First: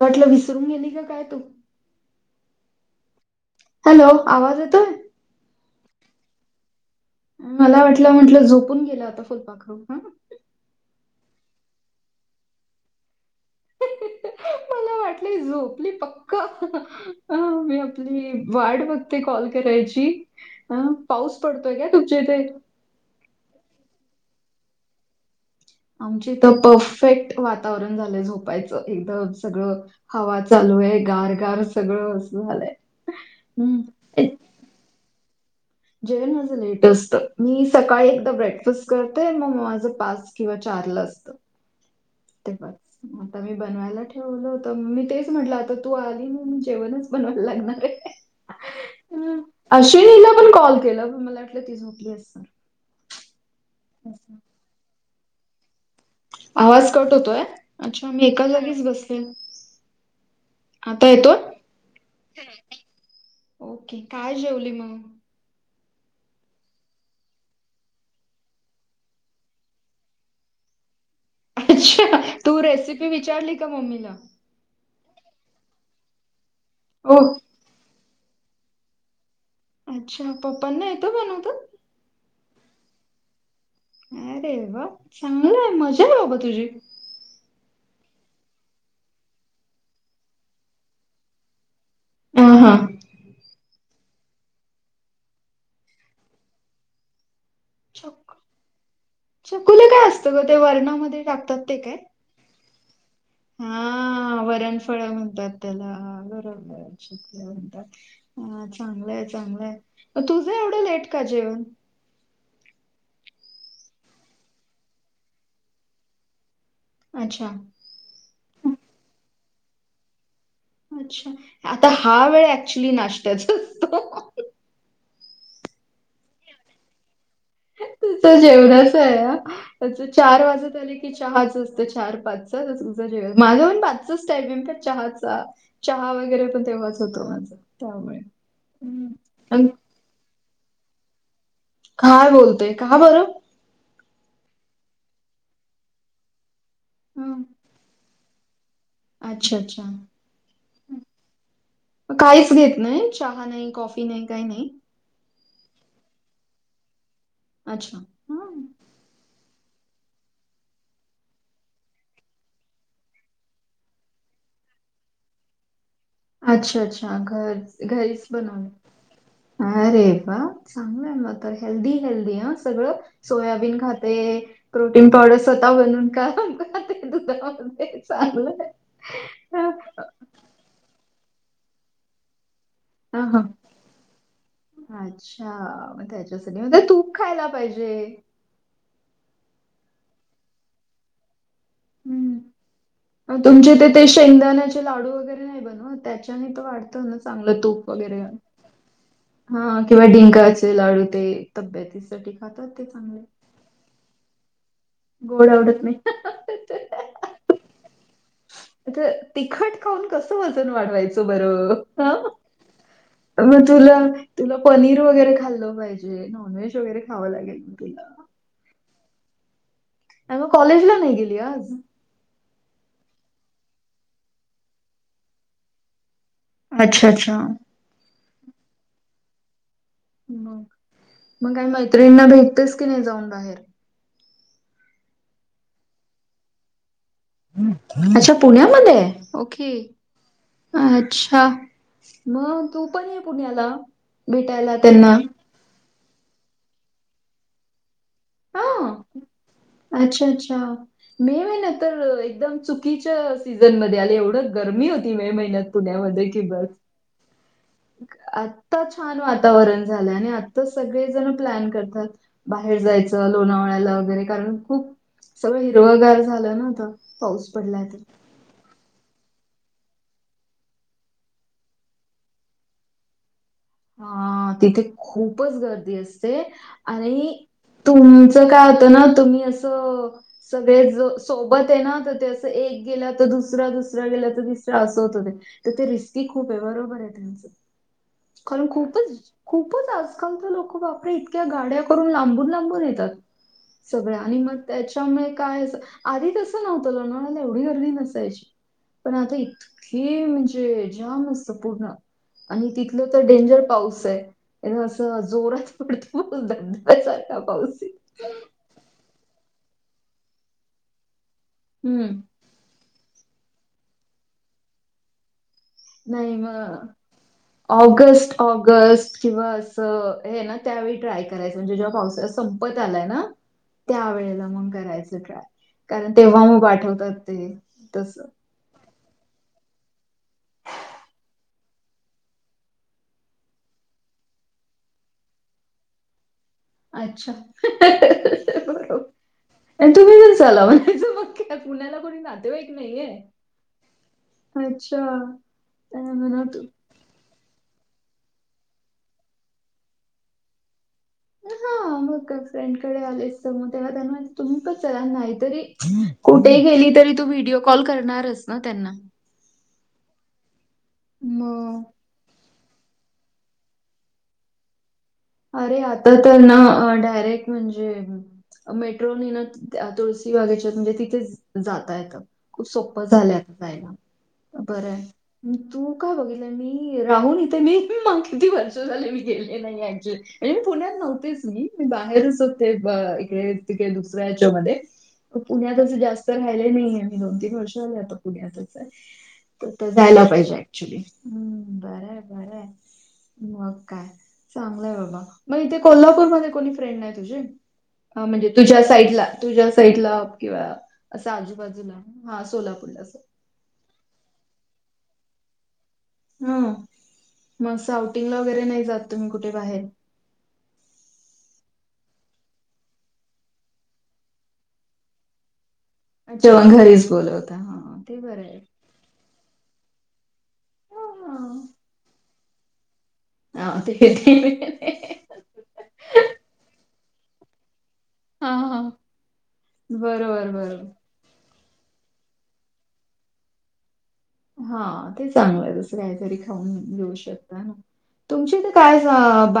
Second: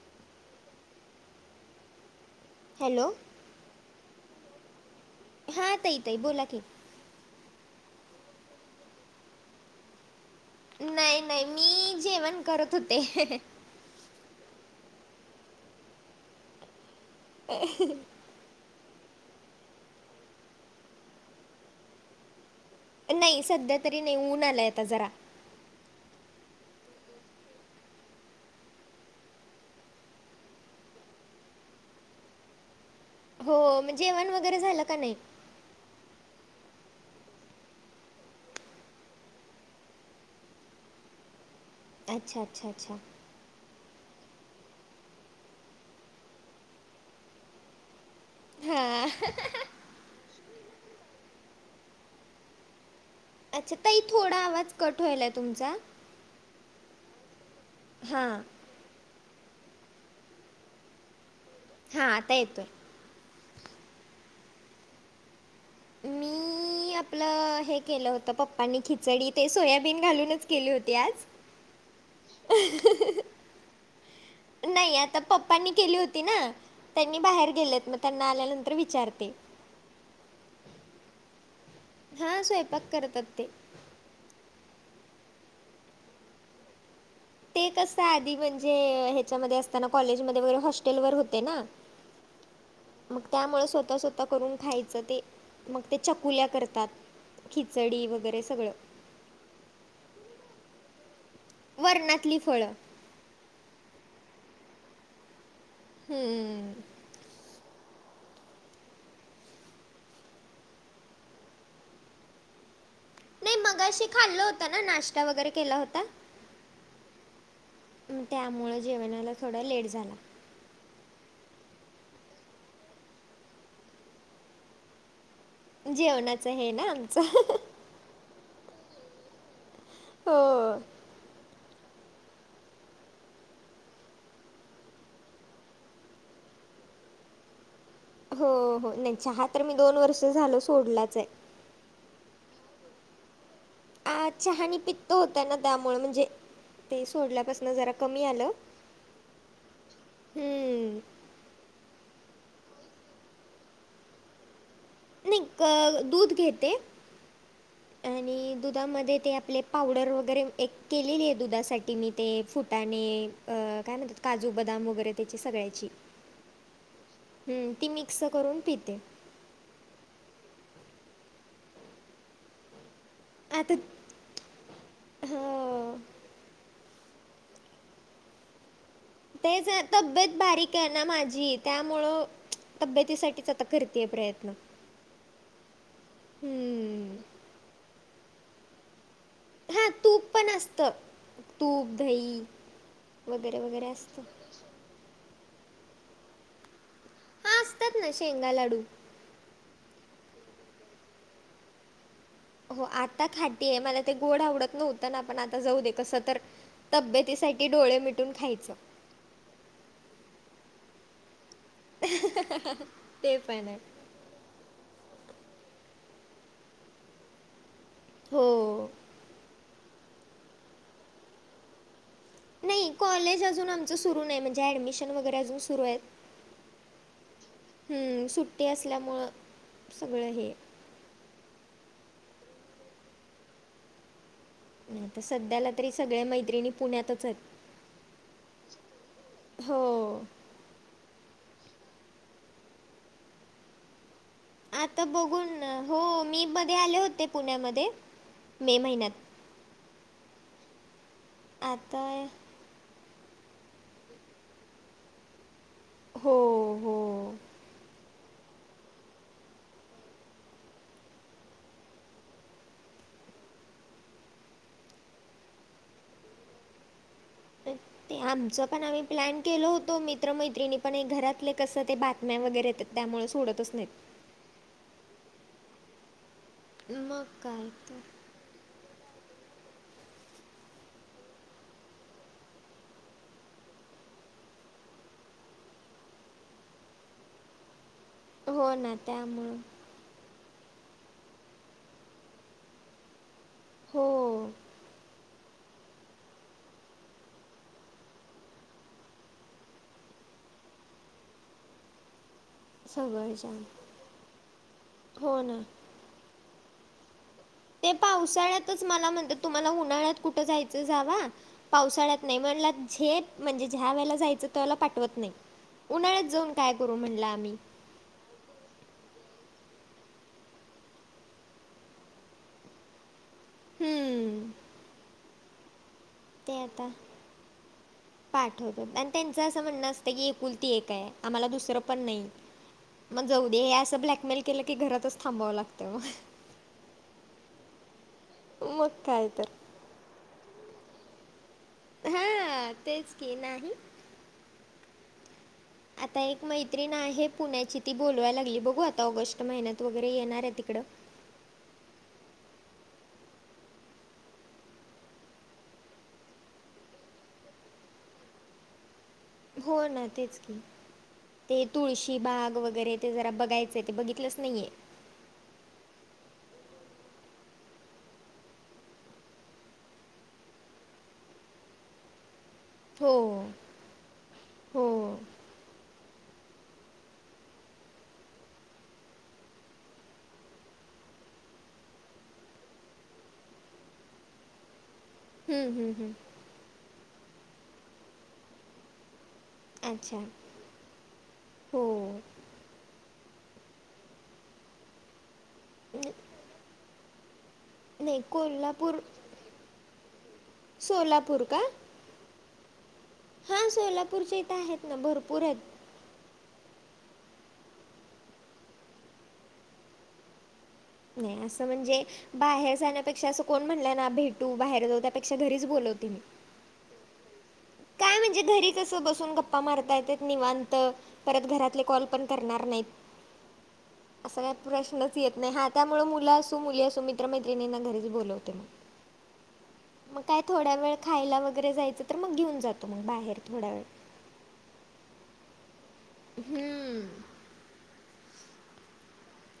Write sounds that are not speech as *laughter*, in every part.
वाटलं विसरून गेली काय तू. हॅलो. हॅलो आवाज येतोय. हा तई तई बोला क. मला वाटलं म्हंटलं झोपून गेलं आता फुलपाखरू हा. नाही नाही मी जेवण करत होते. वाट झोपली पक्का मी आपली वाट बघ- ते कॉल करायची अ पाऊस पडतोय का तुमच्या इथे. नाही सध्या तरी नाही ऊन आलाय आता जरा आमच इथ परफेक्ट वातावरण झालं झोपायचं एकदम सगळं. हवा चालू आहे गार गार सगळं अस झालंय. हो हं. ए, जेवण वगैरे झालं का? नाही जेवण माझं लेट असत मी सकाळी एकदा ब्रेकफस्ट करतेय मग माझं पाच. किंवा चारलं असत अच्छा ते. अच्छा अच्छा आता मी बनवायला ठेवल हो तर मी तेच म्हटलं आता तू आली ना जेवणच बनवायला लागणार आहे. हा. शनीला पण कॉल केलं मला वाटलं ती झोपली अस. अच्छा तई थोडा आवाज कट होईल आहे तुमचा. आवाज कट होतोय अच्छा मी हां एका जागीच बस आता येतो. हां आता येतोय ओके काय? जेवली मग मी आपलं हे केलं होत पप्पांनी खिचडी ते सोयाबीन घालूनच केली होती आज. अच्छा? तू रेसिपी विचारली का? मम्मीला. नाही आता पप्पांनी केली होती ना हो त्यांनी बाहेर गेलेत मग त्यांना आल्यानंतर विचारते अच्छा पप्पांना येतं बनवता? हा स्वयंपाक करतात ते अरे वा चांगलंय मजा आहे बाबा तुझी. ते कस आधी म्हणजे ह्याच्यामध्ये असताना कॉलेजमध्ये वगैरे हॉस्टेल वर होते ना हा हा. मग त्यामुळे स्वतः स्वत त करून खायचं ते मग ते चकुल्या करतात खिचडी वगैरे सगळं चकुलयां काय असत ग ते वर्णामध्ये टाकतात ते काय? वर्णातली फळं हा वरण फळ म्हणतात त्याला हम्म. *unintelligible* हा चांगलंय चांगलंय. तुझं एवढं लेट का जेवण? नाही मगशी खाल्लं होत ना नाश्ता वगैरे केला होता अच्छा. ग त्यामुळं जेवणाला थोडा लेट झाला. अच्छा आता हा वेळ ऍक्च्युली नाश्त्याचा असतो. जेवणाच हे ना आमचं. तुचं जेवणाच आहे चार हो. वाजता आली. की चहाच असतं चार पाचचा उझं जेव माझा पण पाचच टाईम आहेम का चहाचा चहा वगैरे पण तेव्हाच होतो माझं. हो हो नाही चहा तर मी दोन वर्ष झाल सोडलाच आहे. काय बोलतय का बरं आ चहाणी पित्त होत ना त्यामुळे म्हणजे ते सोडल्यापासून जरा कमी आलं अच्छा अच्छा. हं. काहीच घेत नाही चहा नाही कॉफी नाही काही नाही नाही दूध घेते अच्छा आणि हं. दुधामध्ये ते आपले पावडर वगैरे एक केलेली आहे दुधासाठी मी ते फुटाणे काय म्हणतात काजू बदाम वगैरे त्याची सगळ्याची. अच्छा अच्छा हं, घर ती मिक्स घरीच करून बनवे पिते. अरे वा चांगलंय म तर हेल्दी हेल्दी ह सगळं आता सोयाबीन खात ते प्रोटीन पावडर स्वतः हो. बनून का ते ते चांगलंय. तेच तब्येत बारीक आहे ना माझी त्यामुळं तब्येतीसाठीच आता करतेय प्रयत्न अच्छाग त्याच्यासाठी मग तूप हं. खायला पाहिजे हा तूप पण असत तूप हम्म. दही मग वगैरे तुमच्या वगैरे इथे ते असतं शेंगदाण्याचे लाडू वगैरे नाही बन त्याच्याने वाढत ना चांगलं हां, तूप असतात ना वगैरे शेंगा लाडू. हा किंवा डिंका अस लाडू ते तब्यतीस हो आता खाडी आहे मला ते गोड आवडत नव्हत आपण गोड आता जाऊ आवडत दे नाही. कस तर तब्येतीसाठी डोळे मिटून खायचं आता तिखट खाऊन कसं वजन वाढवायचं बरं हा ते मग पण आहे. तुला तुला पनीर वगैरे खाल्ल पाहिजे नॉनव्हेज वगैरे खावं लागेल मी तुला. हो आ म कलेज ला नाही गेली आ आज नाही कॉलेज अजून आमचं सुरू नाही म्हणजे ऍडमिशन वगैरे अजून सुरू आहेत. अच्छा अच्छा. हम्म सुट्टी असल्यामुळं सगळं हे. मग मग काही मैत्रिणीना भेटतेस की नाही जाऊन बाहेर. आता सध्याला तरी सगळे मैत्रिणी पुण्यातच आहेत. अच्छा पुण्यामध्ये ओके. हो. अच्छा मग तू पण ये पुण्याला. भेटायला आता त्यांना. बघून हो मी मध्ये आले होते पुण्यामध्ये मे हां. महिन्यात. अच्छा अच्छा मे म ना तर आता एकदम चु. चुकीच्या सीझनमध्येध्ये आले एवढं गरमी होती मे महिन्यात पुण्यामध्ये हो कि बस. हो. आत्ता छान वातावरण झालं आणि आत्ता सगळेजण प्लॅन करतात. बाहेर जायचं लोणावळ्याला वगैरे कारण खूप. सगं हिरगार झालं ना आता पाऊस. पडलाय तर. ते आमचं पण आम्ही. प्लॅन केल होतो मित्रमैत्रिणी पण एक घरातले कसं ते बातम्या वगैर त्यामुळे सोडतच नाही. अ तिथे खूपच गर्दी असते मग आणि काय तर तुम. अस काय होतं ना तुम्ही असं. सगळे ज सोबत आहे ना तर ते असं एक गेलं तर दुसरा दुसरा गेला तर दिसर असं होत ते. तर ते रिस्की खूप आहे बरोबर आहे त्यांच खण हो ना खूपच त्यामुळं खूपच अस. आजकाल तर लोक वापरे इतक्या गाड्या करून लांबून लांबून येतात हो सगळ्या आणि मग. त्याच्यामुळे काय आधी तसं नव्हतं लणाला एवढी गर्दी नसायची. पण आता इतके म्हणजे जाम मस्त पूर्ण आणि. इथ तर सगळं डेंजर जाम पाऊस आहे असं हो ना जोरात पडतो पाऊस धध्या सारखा पाऊस. आहे. ते पावसाळ्यातच मला म्हणतात तुम्हाला उन्हाळ्यात कुठं जायचं जाव. हम्म. पावसाळ्यात नाही म्हणला झे म्हणजे ज्या वेळेला जायचं त्याला पाठवत नाही. उन्हाळ्यात नाही जाऊन काय मग करू म्हणलं आम्ही ऑगस्ट ऑगस्ट किंवा अस ना. त्यावेळी ट्राय करायच म्हणजे जे्हा पावसा संपत आलाय ना. त्या वेळेला हम्म मग करायचं ट्राय कारण तेव्हा ते मग आता पाठवतात ते तस. पाठवतात आणि त्यांचं असं म्हणणं असतं की एक पुुलती एक आहे आम्हाला दुसरं पण नाही. मग जाऊ दे हे असं ब्लॅकमेल केलं की घरातच थांबावं लागतं मग. अच्छा मग बरो काय तर तुम्ही जर ला म्हणाच. पुण्याला कोणी नातेवाईक हां नाहीये तेच की नाही अच्छा. काय आता एक म्हणत मैत्री. नाही आहे पुण्याची ती बोोलवायला लागली बघू आता ऑगस्ट महिन्यात वगैरे येणार आहे तिकं. हा मग फ्रेंड कडे आलेस तर मग तेव्हा त्यां म्ह तुमप चलाना नाही तरी. कुठे गेली तरी तू व्हिडिओ कॉल करणारस ना त्यांना. हो ना तेच की ते मग तुळशी. की बाग वगैरे ते जरा बघायचंय ते बघितलंच नाहीये. अरे आता तर ना डायरेक्ट म्हणजे. मेट्रो नेण तुळशीी बागेच्या म्हणजे तिथे जाता येतं. खूप सोप हो झाले आता जायला हो बरं आहे. तू काय बघितलंय मी राहून इथे मी मग किती वर्ष झाले मी गेले नाही अ. म्हणजे मी पुण्यात नव्हतेच मी मी बाहेरच होते इकडे तिकडे दुसऱ्याच्यामध्ये. हम्म, पुण्यात हम्म, असं हम्म. जास्त राहिले नाहीये मी दोन तीन वर्ष झाले आता पुण्यातच. तर अच्छा जायला पाहिजे ऍक्च्युली ह हो बर बर. मग काय चांगलंय बाबा मग इथे न- कोल्हापूरमध्ये कोणी फ्रेंड आहे तुझी. नाही म्हणजे तुझ्या कोल्हापूर साईड ला तुझ्या साईड ला किंवा असं सोलापूर आजूबाजूला. हा सोलापूरला. हा सोलापूरच्या इथे आहेत ना भरपूर आहेत. ह म साउटिंगला वगैरे नाही जात तुम्ही कुठे बाहेर. नाही असं म्हणजे. बाहेर जाण्यापेक्षा असं कोण म्हणलंय ना भेटू बाहेर जाऊ त्यापेक्षा घरीच बोलवती मी. जेव्हा घरीच बोलत. काय म्हणजे घरी कस बसून गप्पा मारता येतात निवांत परत हा घरातले कॉल पण. करणार नाही हा, ते अस काय ते- प्रश्नच येत नाही त्यामुळे मुल असो व मुली असो. मित्रमैत्रिणीना घरी हा बोलावते हा. मग काय बरोबर थोड्या बरोबर वे. खायला वगैरे जायचं तर मग घेऊन जातो मग बाहेर थोडा वेळ. हा ते चांगलं आहे तसं काहीतरी खाऊन हम्म घेऊ शकता ना. तुमची इथ काय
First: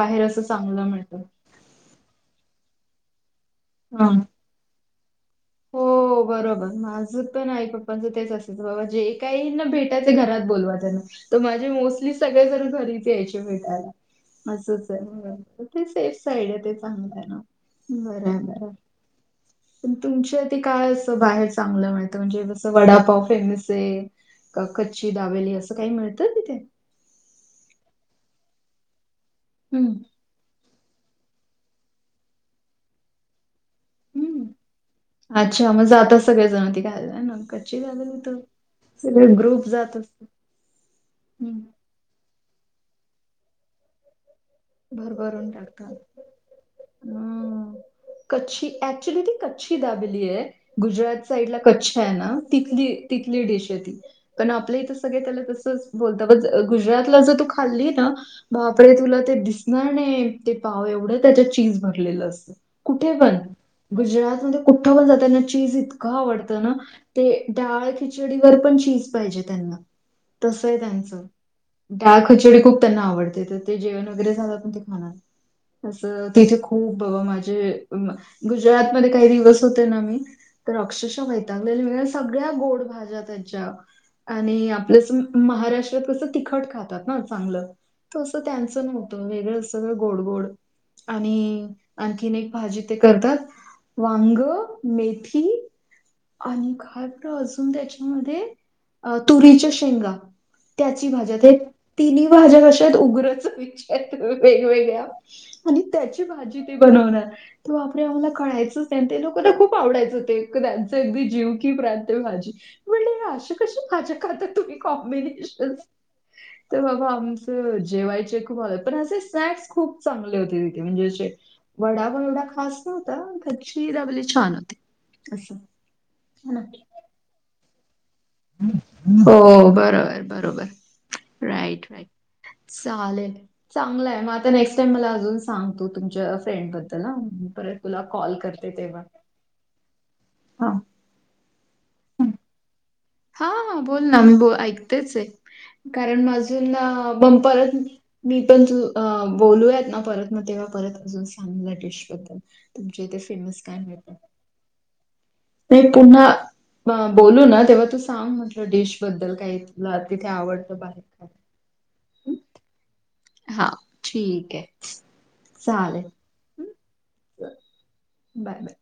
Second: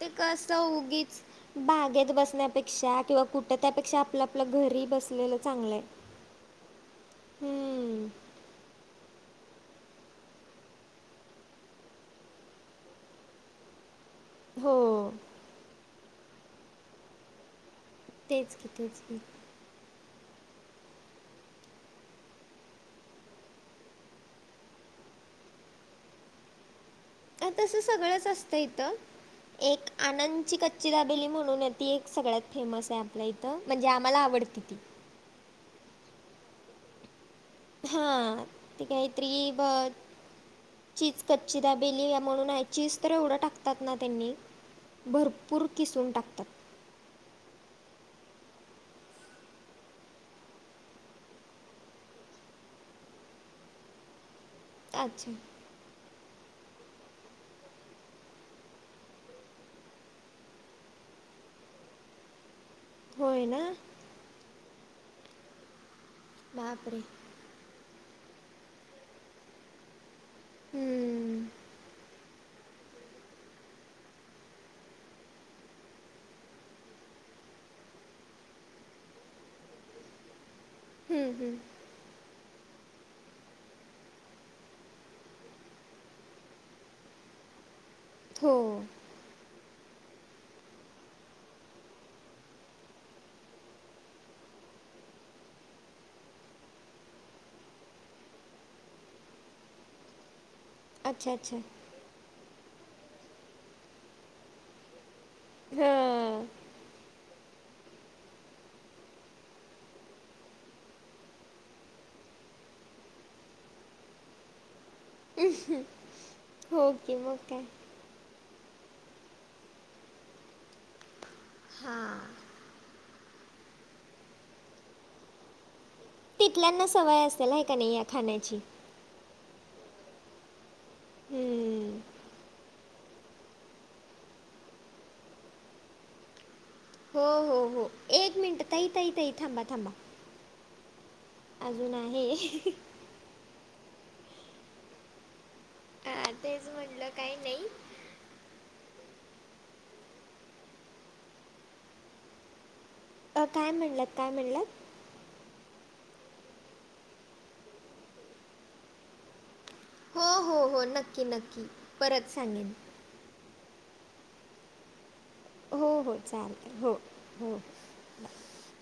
ते असं कसं चांगलं उगीच मिळतं. बागेत बसण्यापेक्षा किंवा कुठं त्यापेक्षा हा. आपलं आपलं घरी बसलेलं. चांगलं आहे. हो बरोबर माझ. पण आहे हम्म पप्पांचं तेच असायचं बाबा जे काही ना भेटायचं घरात बोलवा त्यांना. तर माझे मोस्टली सगळे जण घरीच यायचे भेटायला. अस हो. आहे ते सेफ साईड आहे ते चांगलं आहे ना. बरं आहे तेच बरं कि आहे. तेच की. पण तुमच्या आधी काय असं बाहेर चांगलं मिळतं म्हणजे जसं वडापाव फेमस आहे. कच्ची दाबेली असं काही मिळतं तिथे. आ तस सगळंच असतं इथं एक हम्म. आनंदची कच. कच्ची दाबेली म्हणून आहे ती एक सगळ्यात फेमस आहे आपल्या इथं म्हणजे आम्हाला हम्म. आवडती ती. अच्छा मग जात सगळे जण ते खायला ना. कच्ची हा दाबेली तर ते काहीतरी सगळे ब ग्रुप जात असतात. चीज कच्चीदा. बेली या्या म्हणून आहे चीज तर एवढं टाकतात ना त्यांनी भरभरून भरपूर टाकतात. किसून टाकतात. हम्म कच्छी ऍक्चुली ती कच्छी दाबिली आहे. गुजरात साइडला कच्छ आहे ना तिथली तिथली डिश आहे ती. त्याला अच्छा सगळेजण तसंच बोलतात गुजरातला जर तू खाल्ली ना बापरे तुला ते दिसता. नाय नाय ते पाव एवढं त्याच्यात चीज भरलेलं असत कुठे पण. होय ना गुजरातमध्ये कुठं पण जाताना चीज इतकं आवडतं ना बापरे ते. डाळ खिचडीवर पण चीज पाहिजे त्यांना तसय त्यांच हम्म. डाळ. कचोरी खूप त्यांना आवडते तर ते जेवण वगैरे झालं ना ते खातात. असं तेथे खूप माझे. गुजरातमध्येध्ये काही दिवस होते ना मी तर अक्षशः हम्म, हम्म. वैतागले मी. सगळ्या गोड भाज्या त्यांच्या. आणि आपल्या महाराष्ट्रात कसं तिखट खातात ना चांगलं. तसं हो त्यांचं नव्हतं वेगळं सगळं गोड गोड. आणि आणखीन एक भाजी ते करतात. वांग मेथी. आणि काय बर अजून त्याच्यामध्ये तुरीच्या शेंगा.. त्याची अच्छा भाज्या अच्छा तिन्ही भाज्या कश्या आहेत उग्र वि वेगवेगळ्या. आणि त्याची हां भाजी तेी बनवणार. तो आपडे आम्हाला कळायचंच नाही ते लोक खूप आवडायच होते त्यांचं अगदी जीव की प्रांत भाजी म्हणज असे कसे भाजा खाता तुम्ही? कॉम्बिशन तर हो बा की मग आमच काय जेवाय. पण असे सॅक्स खूप चांगले होते तिथे म्हणजेे वडा वण हां एवढा खास न्ह घची दबली छान होते असं है ना तिकलांना सवय असेल आहे का नाही या खाण्याची. हो बरोबर बरोबर राईट हम्म. राईट. चालेल चांगलंय मग आता नेक्स्ट टाइम मला अजून सांगतो तुमच्या फ्रेंड बद्दल हा हो मी हो परत हो तुला कॉल एक मिनट करते ताई तेव्हा ताई ताई थांबा. हा. अजूनून हा आहे. हा बोल ना मी ब ऐकतेच आहे कारण हा तेच म्हटलं काही नाही बंपरच आहे. मी पण तू बोलूयात ना परत ना तेव्हा परत अजून सांगल्या डिश बद्दल. इथे फेमस काय म्हणलात मिळतं काय म्हणलंत. नाही पुन्हा बोलू ना तेव्हा तू सांग म्हटलं डिश बद्दल काय हो हो हो नक्की नक्की परत हं? सांगेन. हा ठीक आहे. हो हो चालेल हो हो. Bye bye.